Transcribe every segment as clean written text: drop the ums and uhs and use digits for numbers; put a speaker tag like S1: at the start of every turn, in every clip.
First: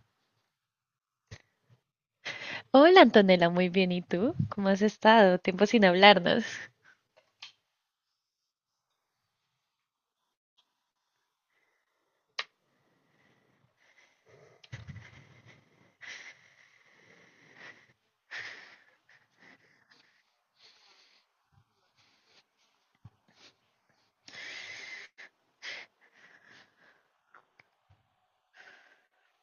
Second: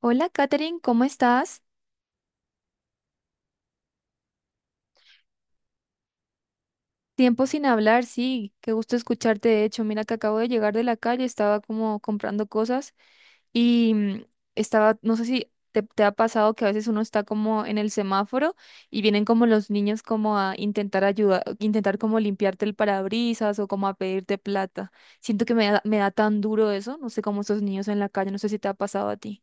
S1: Hola, Katherine, ¿cómo estás?
S2: Hola Antonella, muy bien. ¿Y tú? ¿Cómo has estado? Tiempo sin hablarnos.
S1: Tiempo sin hablar, sí, qué gusto escucharte. De hecho, mira que acabo de llegar de la calle, estaba como comprando cosas y estaba, no sé si te ha pasado que a veces uno está como en el semáforo y vienen como los niños como a intentar ayudar, intentar como limpiarte el parabrisas o como a pedirte plata. Siento que me da tan duro eso, no sé cómo esos niños en la calle, no sé si te ha pasado a ti.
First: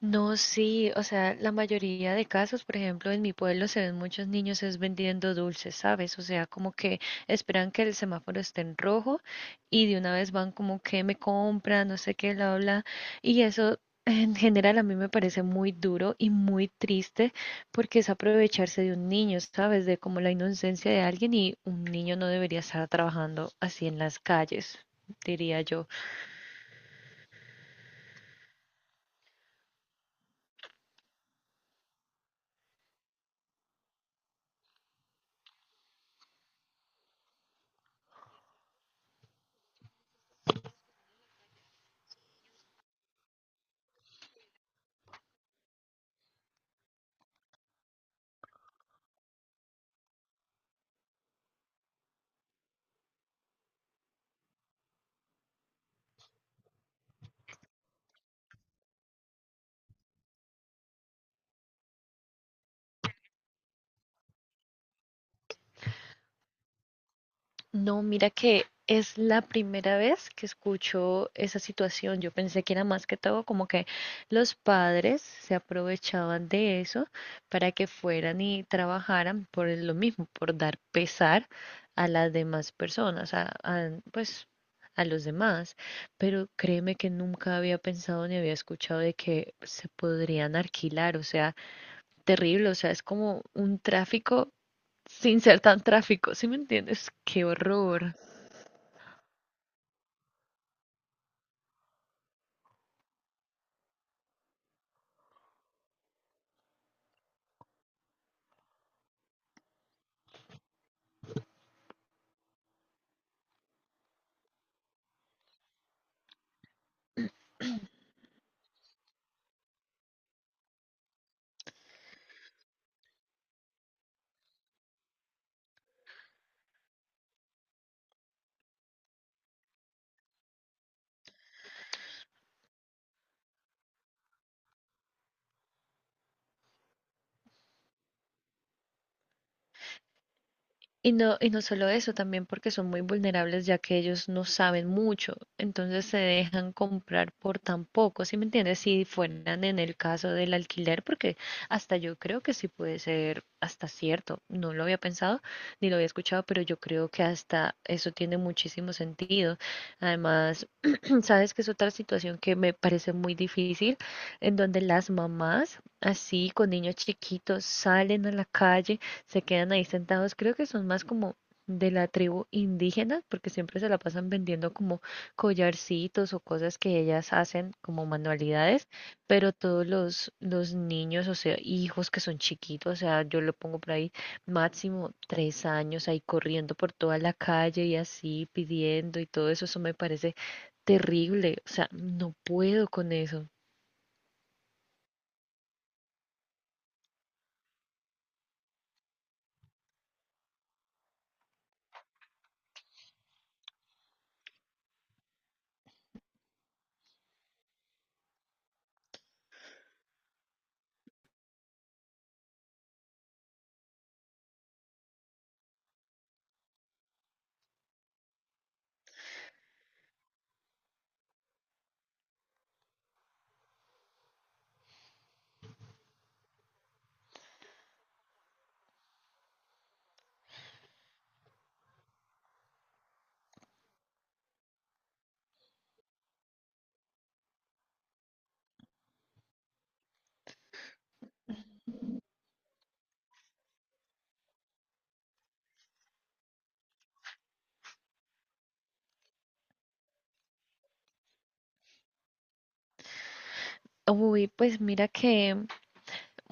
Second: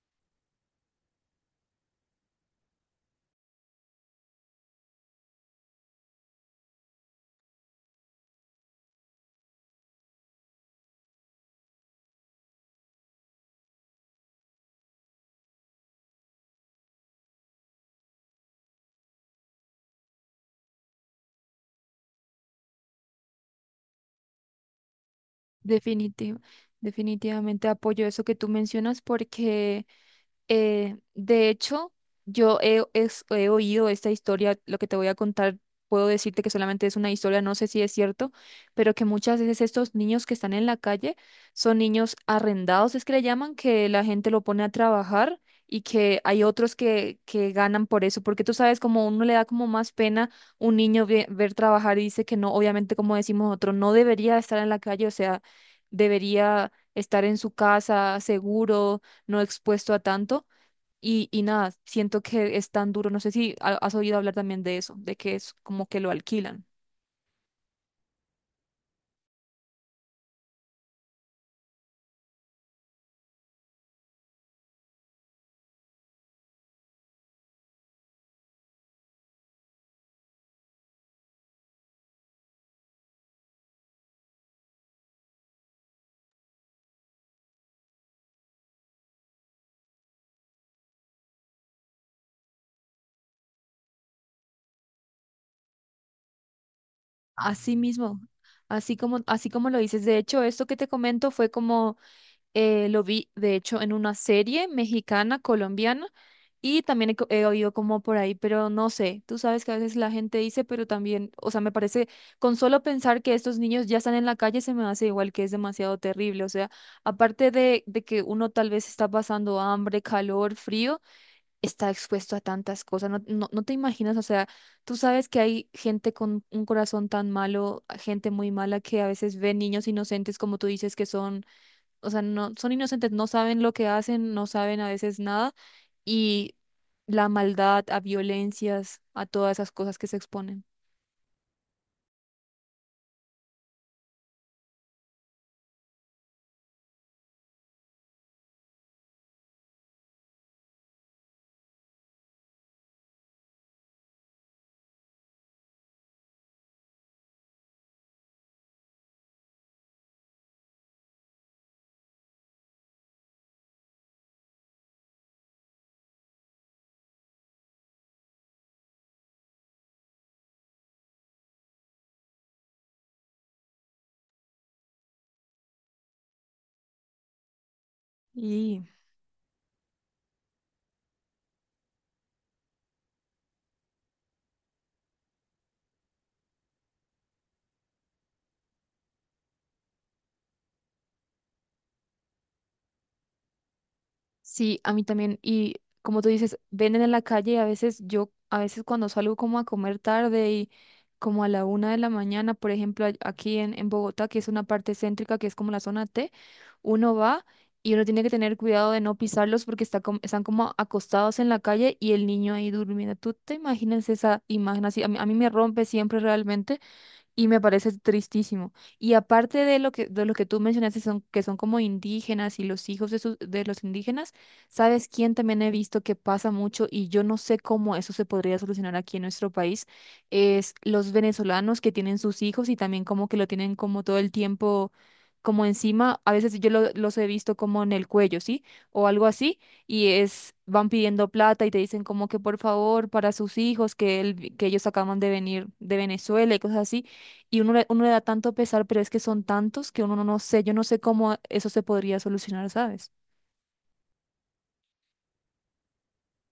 S2: No, sí, o sea, la mayoría de casos, por ejemplo, en mi pueblo se ven muchos niños es vendiendo dulces, ¿sabes? O sea, como que esperan que el semáforo esté en rojo y de una vez van como que me compran, no sé qué, bla, bla. Y eso en general a mí me parece muy duro y muy triste porque es aprovecharse de un niño, ¿sabes? De como la inocencia de alguien y un niño no debería estar trabajando así en las calles, diría yo.
S1: Definitivo, definitivamente apoyo eso que tú mencionas porque... De hecho, he oído esta historia, lo que te voy a contar, puedo decirte que solamente es una historia, no sé si es cierto, pero que muchas veces estos niños que están en la calle son niños arrendados, es que le llaman, que la gente lo pone a trabajar y que hay otros que ganan por eso, porque tú sabes, como uno le da como más pena un niño ver trabajar y dice que no, obviamente como decimos otro, no debería estar en la calle, o sea, debería estar en su casa seguro no expuesto a tanto. Y nada, siento que es tan duro. No sé si has oído hablar también de eso, de que es como que lo alquilan.
S2: No, mira que es la primera vez que escucho esa situación. Yo pensé que era más que todo como que los padres se aprovechaban de eso para que fueran y trabajaran por lo mismo, por dar pesar a las demás personas, pues a los demás. Pero créeme que nunca había pensado ni había escuchado de que se podrían alquilar. O sea, terrible. O sea, es como un tráfico sin ser tan tráfico. ¿Sí me entiendes? Qué
S1: Así
S2: horror.
S1: mismo, así como lo dices. De hecho, esto que te comento fue como. Lo vi, de hecho, en una serie mexicana, colombiana, y también he oído como por ahí, pero no sé, tú sabes que a veces la gente dice, pero también, o sea, me parece, con solo pensar que estos niños ya están en la calle, se me hace igual que es demasiado terrible, o sea, aparte de que uno tal vez está pasando hambre, calor, frío, está expuesto a tantas cosas, no te imaginas, o sea, tú sabes que hay gente con un corazón tan malo, gente muy mala que a veces ve niños inocentes, como tú dices, que son, o sea, no, son inocentes, no saben lo que hacen, no saben a veces nada y la maldad, a violencias, a todas esas cosas que se exponen.
S2: Y no solo eso, también porque son muy vulnerables ya que ellos no saben mucho, entonces se dejan comprar por tan poco, ¿sí me entiendes? Si fueran en el caso del alquiler, porque hasta yo creo que sí puede ser hasta cierto, no lo había pensado ni lo había escuchado, pero yo creo que hasta eso tiene muchísimo sentido. Además, sabes que es otra situación que me parece muy difícil, en donde las mamás, así con niños chiquitos, salen a la calle, se quedan ahí sentados. Creo que son más como de la tribu indígena, porque siempre se la pasan vendiendo como collarcitos o cosas que ellas hacen como
S1: Y
S2: manualidades, pero todos los niños, o sea, hijos que son chiquitos, o sea, yo lo pongo por ahí máximo 3 años ahí corriendo por toda la calle y así pidiendo y todo eso, eso me parece terrible, o sea, no puedo con eso.
S1: sí, a mí también. Y como tú dices, venden en la calle y a veces yo, a veces cuando salgo como a comer tarde y como a la una de la mañana, por ejemplo, aquí en Bogotá, que es una parte céntrica, que es como la zona T, uno va y uno tiene que tener cuidado de no pisarlos porque están como acostados en la calle y el niño ahí durmiendo. ¿Tú te imaginas esa imagen así? A mí me rompe siempre realmente y me parece tristísimo. Y aparte de lo de lo que tú mencionaste, son, que son como indígenas y los hijos de, de los indígenas, ¿sabes quién también he visto que pasa mucho y yo no sé cómo eso se podría solucionar aquí en nuestro país? Es los venezolanos que tienen sus hijos y también como que lo tienen como todo el tiempo, como encima, a veces los he visto como en el cuello, ¿sí? O algo así, y es, van pidiendo plata y te dicen como que por favor para sus hijos, que ellos acaban de venir de Venezuela y cosas así, y uno le da tanto pesar, pero es que son tantos que uno no, no sé, yo no sé cómo eso se podría solucionar, ¿sabes?
S2: Uy, pues mira que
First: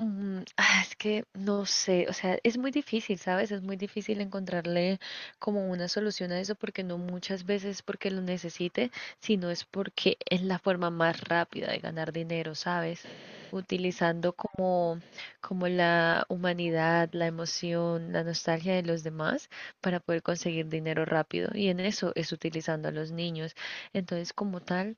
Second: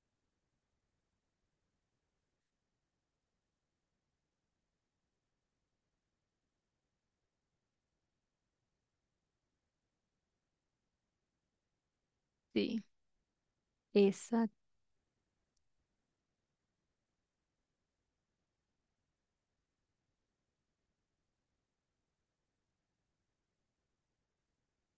S2: Es que no sé, o sea, es muy difícil, ¿sabes? Es muy difícil encontrarle como una solución a eso porque no muchas veces porque lo necesite, sino es porque es la forma más rápida de ganar dinero,
S1: Sí.
S2: ¿sabes? Utilizando
S1: Exacto,
S2: como la humanidad, la emoción, la nostalgia de los demás para poder conseguir dinero rápido. Y en eso es utilizando a los niños. Entonces, como tal...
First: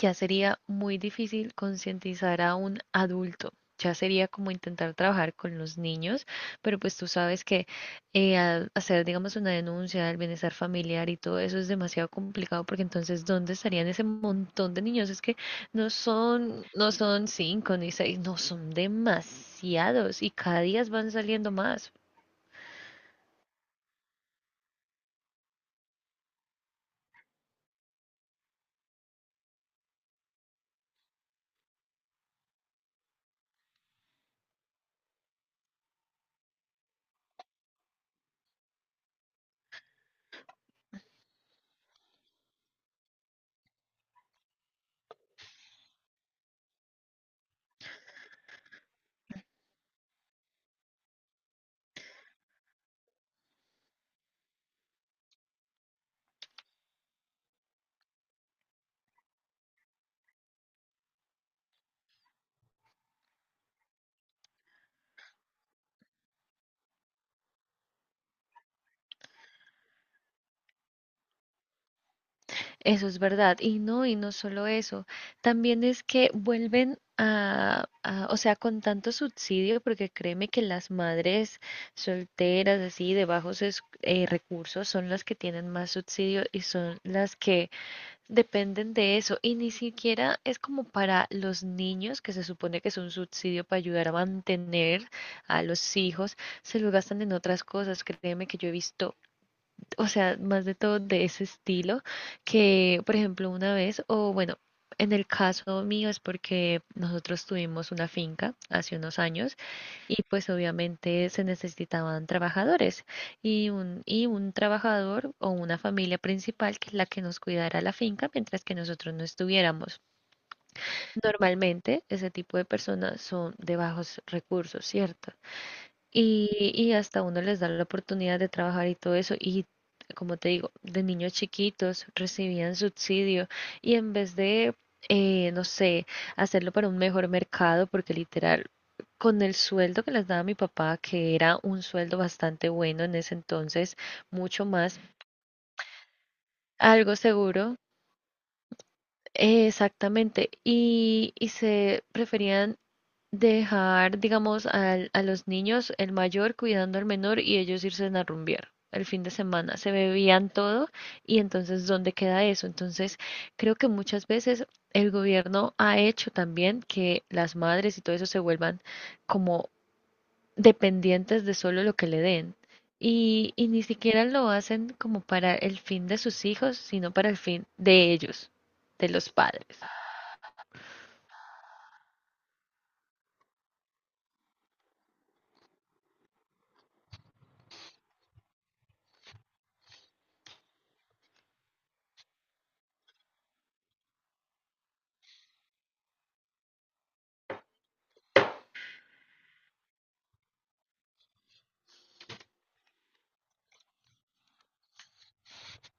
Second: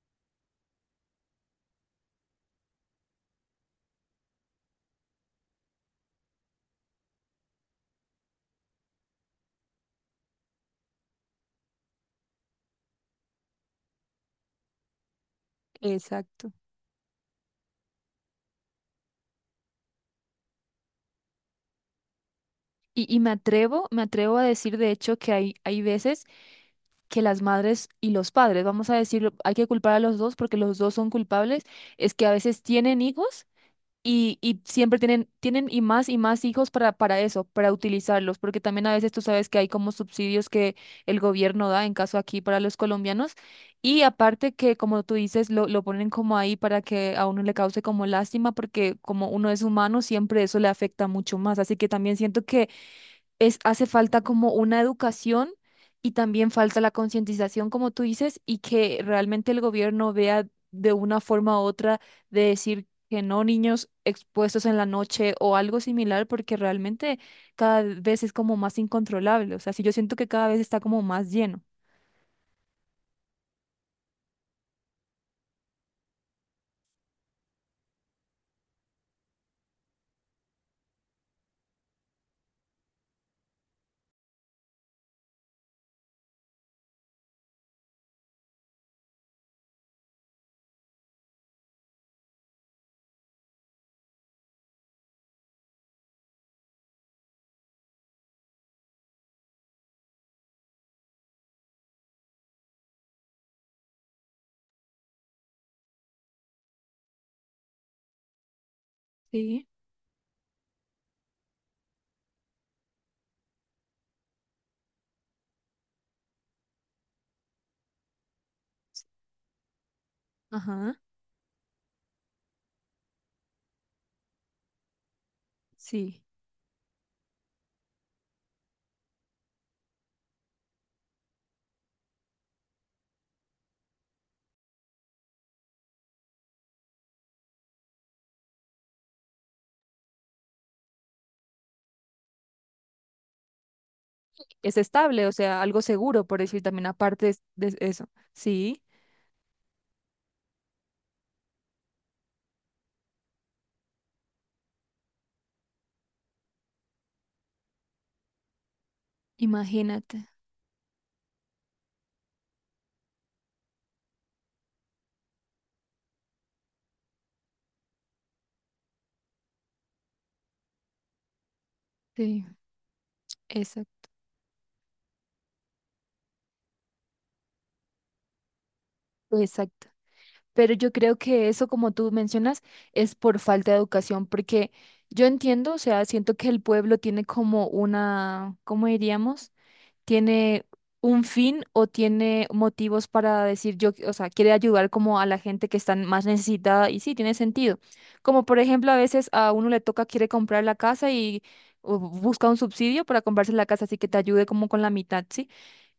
S2: Ya sería muy difícil concientizar a un adulto. Ya sería como intentar trabajar con los niños, pero pues tú sabes que al hacer, digamos, una denuncia del bienestar familiar y todo eso es demasiado complicado porque entonces, ¿dónde estarían ese montón de niños? Es que no
S1: exacto.
S2: son, no son cinco ni seis, no son demasiados y cada día van saliendo más.
S1: Y me me atrevo a decir, de hecho, que hay veces que las madres y los padres, vamos a decirlo, hay que culpar a los dos porque los dos son culpables, es que a veces tienen hijos. Y siempre tienen y más hijos para eso, para utilizarlos, porque también a veces tú sabes que hay como subsidios que el gobierno da, en caso aquí para los colombianos, y aparte que como tú dices, lo ponen como ahí para que a uno le cause como lástima, porque como uno es humano, siempre eso le afecta mucho más, así que también siento que es, hace falta como una educación y también falta la concientización, como tú dices, y que realmente el gobierno vea de una forma u otra de decir que no niños expuestos en la noche o algo similar, porque realmente cada vez es como más incontrolable. O sea, sí, yo siento que cada vez está como más lleno.
S2: Eso es verdad. Y no solo eso, también es que vuelven o sea, con tanto subsidio, porque créeme que las madres solteras, así, de bajos recursos, son las que tienen más subsidio y son las que dependen de eso. Y ni siquiera es como para los niños, que se supone que es un subsidio para ayudar a mantener a los hijos, se lo gastan en otras cosas. Créeme que yo he visto, o sea, más de todo de ese estilo, que por ejemplo una vez, o bueno, en el caso mío es porque nosotros tuvimos una finca hace unos años
S1: Sí,
S2: y pues obviamente se necesitaban trabajadores y un trabajador o una familia principal que es la que nos cuidara la finca mientras que nosotros no estuviéramos.
S1: ajá,
S2: Normalmente ese tipo de personas son de bajos recursos, ¿cierto?
S1: sí.
S2: Y hasta uno les da la oportunidad de trabajar y todo eso. Y como te digo, de niños chiquitos recibían subsidio y en vez de, no sé, hacerlo para un mejor mercado, porque literal, con el sueldo que les daba mi papá, que era un sueldo bastante bueno en ese entonces, mucho
S1: Es
S2: más,
S1: estable, o sea, algo seguro, por decir también,
S2: algo
S1: aparte de
S2: seguro,
S1: eso. Sí,
S2: exactamente, y se preferían dejar, digamos, a los niños, el mayor cuidando al menor y ellos irse a rumbear el fin de semana. Se
S1: imagínate.
S2: bebían todo y entonces, ¿dónde queda eso? Entonces, creo que muchas veces el gobierno ha hecho también que las madres y todo eso se vuelvan como dependientes de solo lo que le
S1: Sí,
S2: den. Y ni
S1: exacto.
S2: siquiera lo hacen como para el fin de sus hijos, sino para el fin de ellos, de los padres.
S1: Pero yo creo que eso, como tú mencionas, es por falta de educación, porque yo entiendo, o sea, siento que el pueblo tiene como una, ¿cómo diríamos? Tiene un fin o tiene motivos para decir yo, o sea, quiere ayudar como a la gente que está más necesitada y sí, tiene sentido. Como por ejemplo, a veces a uno le toca, quiere comprar la casa y o busca un subsidio para comprarse la casa, así que te ayude como con la mitad, ¿sí?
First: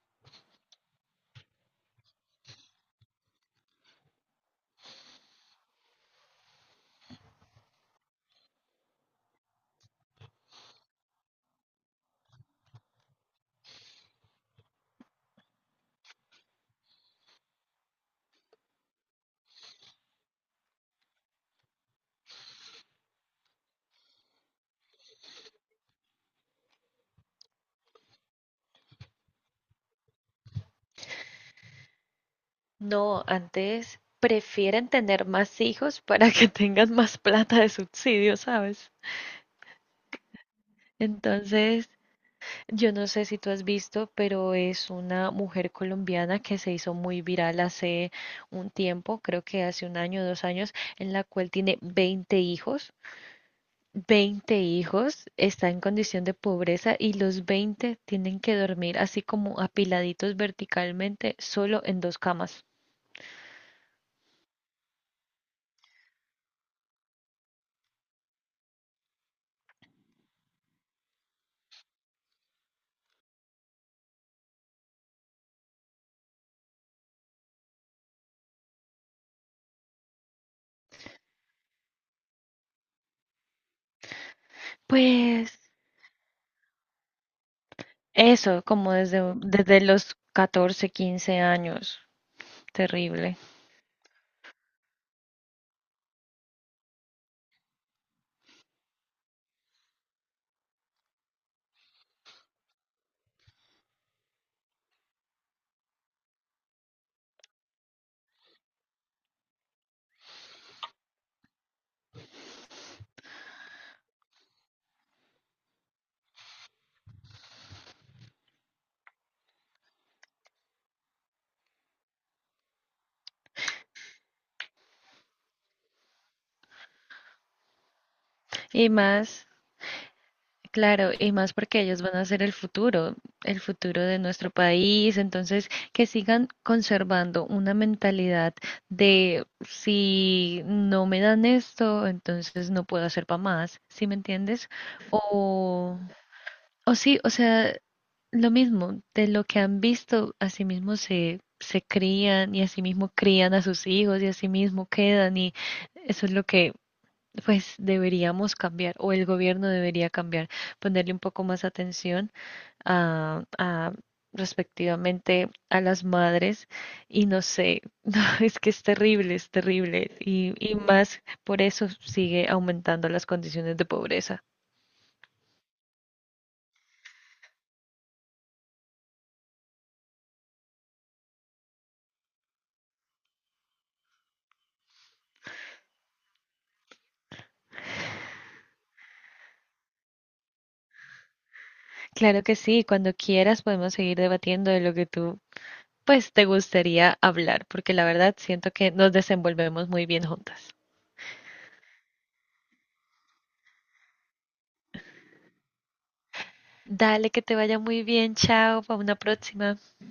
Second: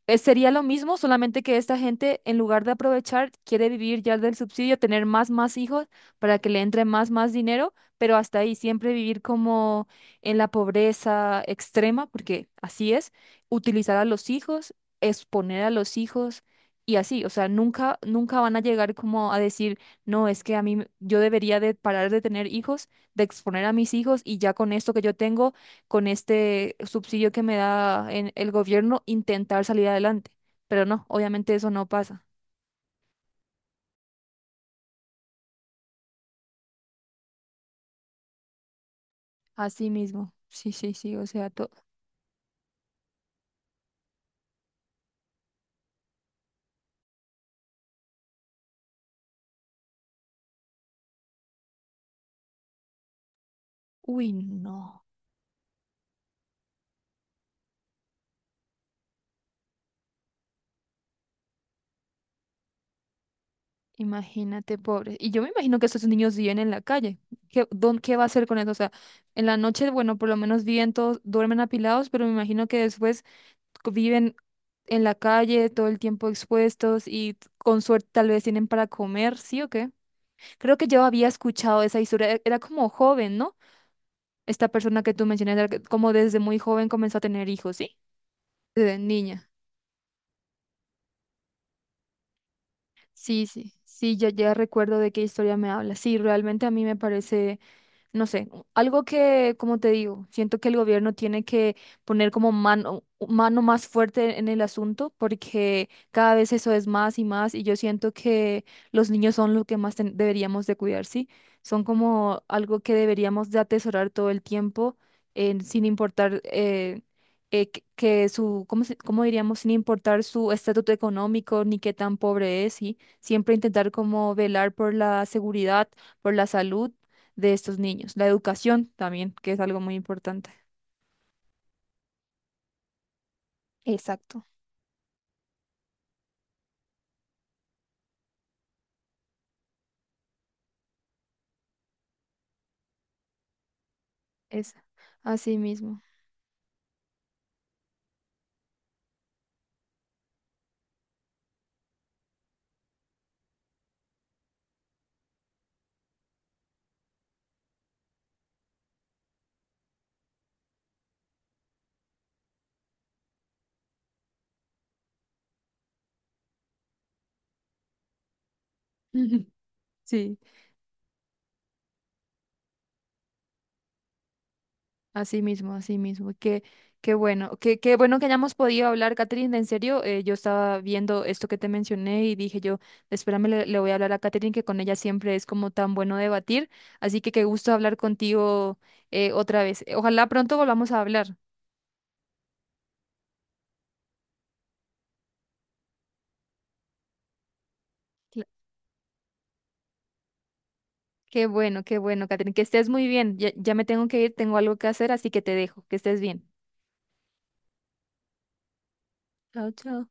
S1: Sería lo mismo, solamente que esta gente, en lugar de aprovechar, quiere vivir ya del subsidio, tener más hijos para que le entre más dinero, pero hasta ahí siempre vivir como en la pobreza extrema, porque así es, utilizar a los hijos, exponer a los hijos y así, o sea, nunca van a llegar como a decir, no, es que yo debería de parar de tener hijos, de exponer a mis hijos y ya con esto que yo tengo con este subsidio que me da en el gobierno, intentar salir adelante. Pero no, obviamente eso no pasa.
S2: No, antes prefieren tener más hijos para que tengan más plata de subsidio, ¿sabes?
S1: Así mismo. Sí, sí, sí, o sea, todo.
S2: Entonces, yo no sé si tú has visto, pero es una mujer colombiana que se hizo muy viral hace un tiempo, creo que hace un año, dos años, en la cual tiene 20 hijos.
S1: Uy,
S2: veinte
S1: no.
S2: hijos, está en condición de pobreza y los 20 tienen que dormir así como apiladitos verticalmente, solo en dos camas.
S1: Imagínate, pobre. Y yo me imagino que esos niños viven en la calle. ¿Qué, qué va a hacer con eso? O sea, en la noche, bueno, por lo menos viven todos, duermen apilados, pero me imagino que después viven en la calle todo el tiempo expuestos y con suerte tal vez tienen para comer, ¿sí o qué? Creo que yo había escuchado esa historia, era como joven, ¿no? Esta persona que tú mencionas,
S2: Pues
S1: como desde muy joven comenzó a tener hijos, ¿sí?
S2: eso, como
S1: Desde
S2: desde,
S1: niña.
S2: desde los 14, 15 años, terrible.
S1: Sí, sí, sí, ya recuerdo de qué historia me habla. Sí, realmente a mí me parece, no sé, algo que, como te digo, siento que el gobierno tiene que poner como mano más fuerte en el asunto porque cada vez eso es más y más y yo siento que los niños son lo que más deberíamos de cuidar, ¿sí? Son como algo que deberíamos de atesorar todo el tiempo sin importar... que su, ¿cómo, cómo diríamos? Sin importar su estatuto económico ni qué tan pobre es, ¿sí? Siempre intentar como velar por la seguridad, por la salud de estos niños. La educación
S2: Y
S1: también,
S2: más,
S1: que es algo muy importante.
S2: claro, y más porque ellos van a ser el futuro de
S1: Exacto,
S2: nuestro país. Entonces, que sigan conservando una mentalidad de si no me dan esto, entonces no puedo hacer para más, ¿sí me entiendes?
S1: es así
S2: O
S1: mismo.
S2: O sí, o sea, lo mismo, de lo que han visto, así mismo se crían y así mismo crían a sus hijos y así mismo quedan y eso es lo que pues deberíamos cambiar o el gobierno debería cambiar, ponerle un poco más atención a respectivamente a las madres y no sé, no, es que
S1: Ujú.
S2: es terrible
S1: Sí,
S2: y más por eso sigue aumentando las condiciones de pobreza.
S1: así mismo, así mismo. Qué bueno, qué bueno que hayamos podido hablar, Catherine. En serio, yo estaba viendo esto que te mencioné y dije yo, espérame, le voy a hablar a Catherine, que con ella siempre es como tan bueno debatir. Así que qué gusto hablar contigo, otra vez. Ojalá pronto volvamos a hablar.
S2: Claro que sí, cuando quieras podemos seguir debatiendo de lo que tú, pues, te gustaría hablar, porque la verdad
S1: Cla-
S2: siento que nos desenvolvemos muy bien juntas.
S1: Qué bueno, Catherine. Que estés muy bien. Ya me tengo que ir, tengo algo que hacer, así que te dejo. Que estés bien.
S2: Dale, que te vaya muy bien, chao, para una
S1: Chao,
S2: próxima.
S1: chao.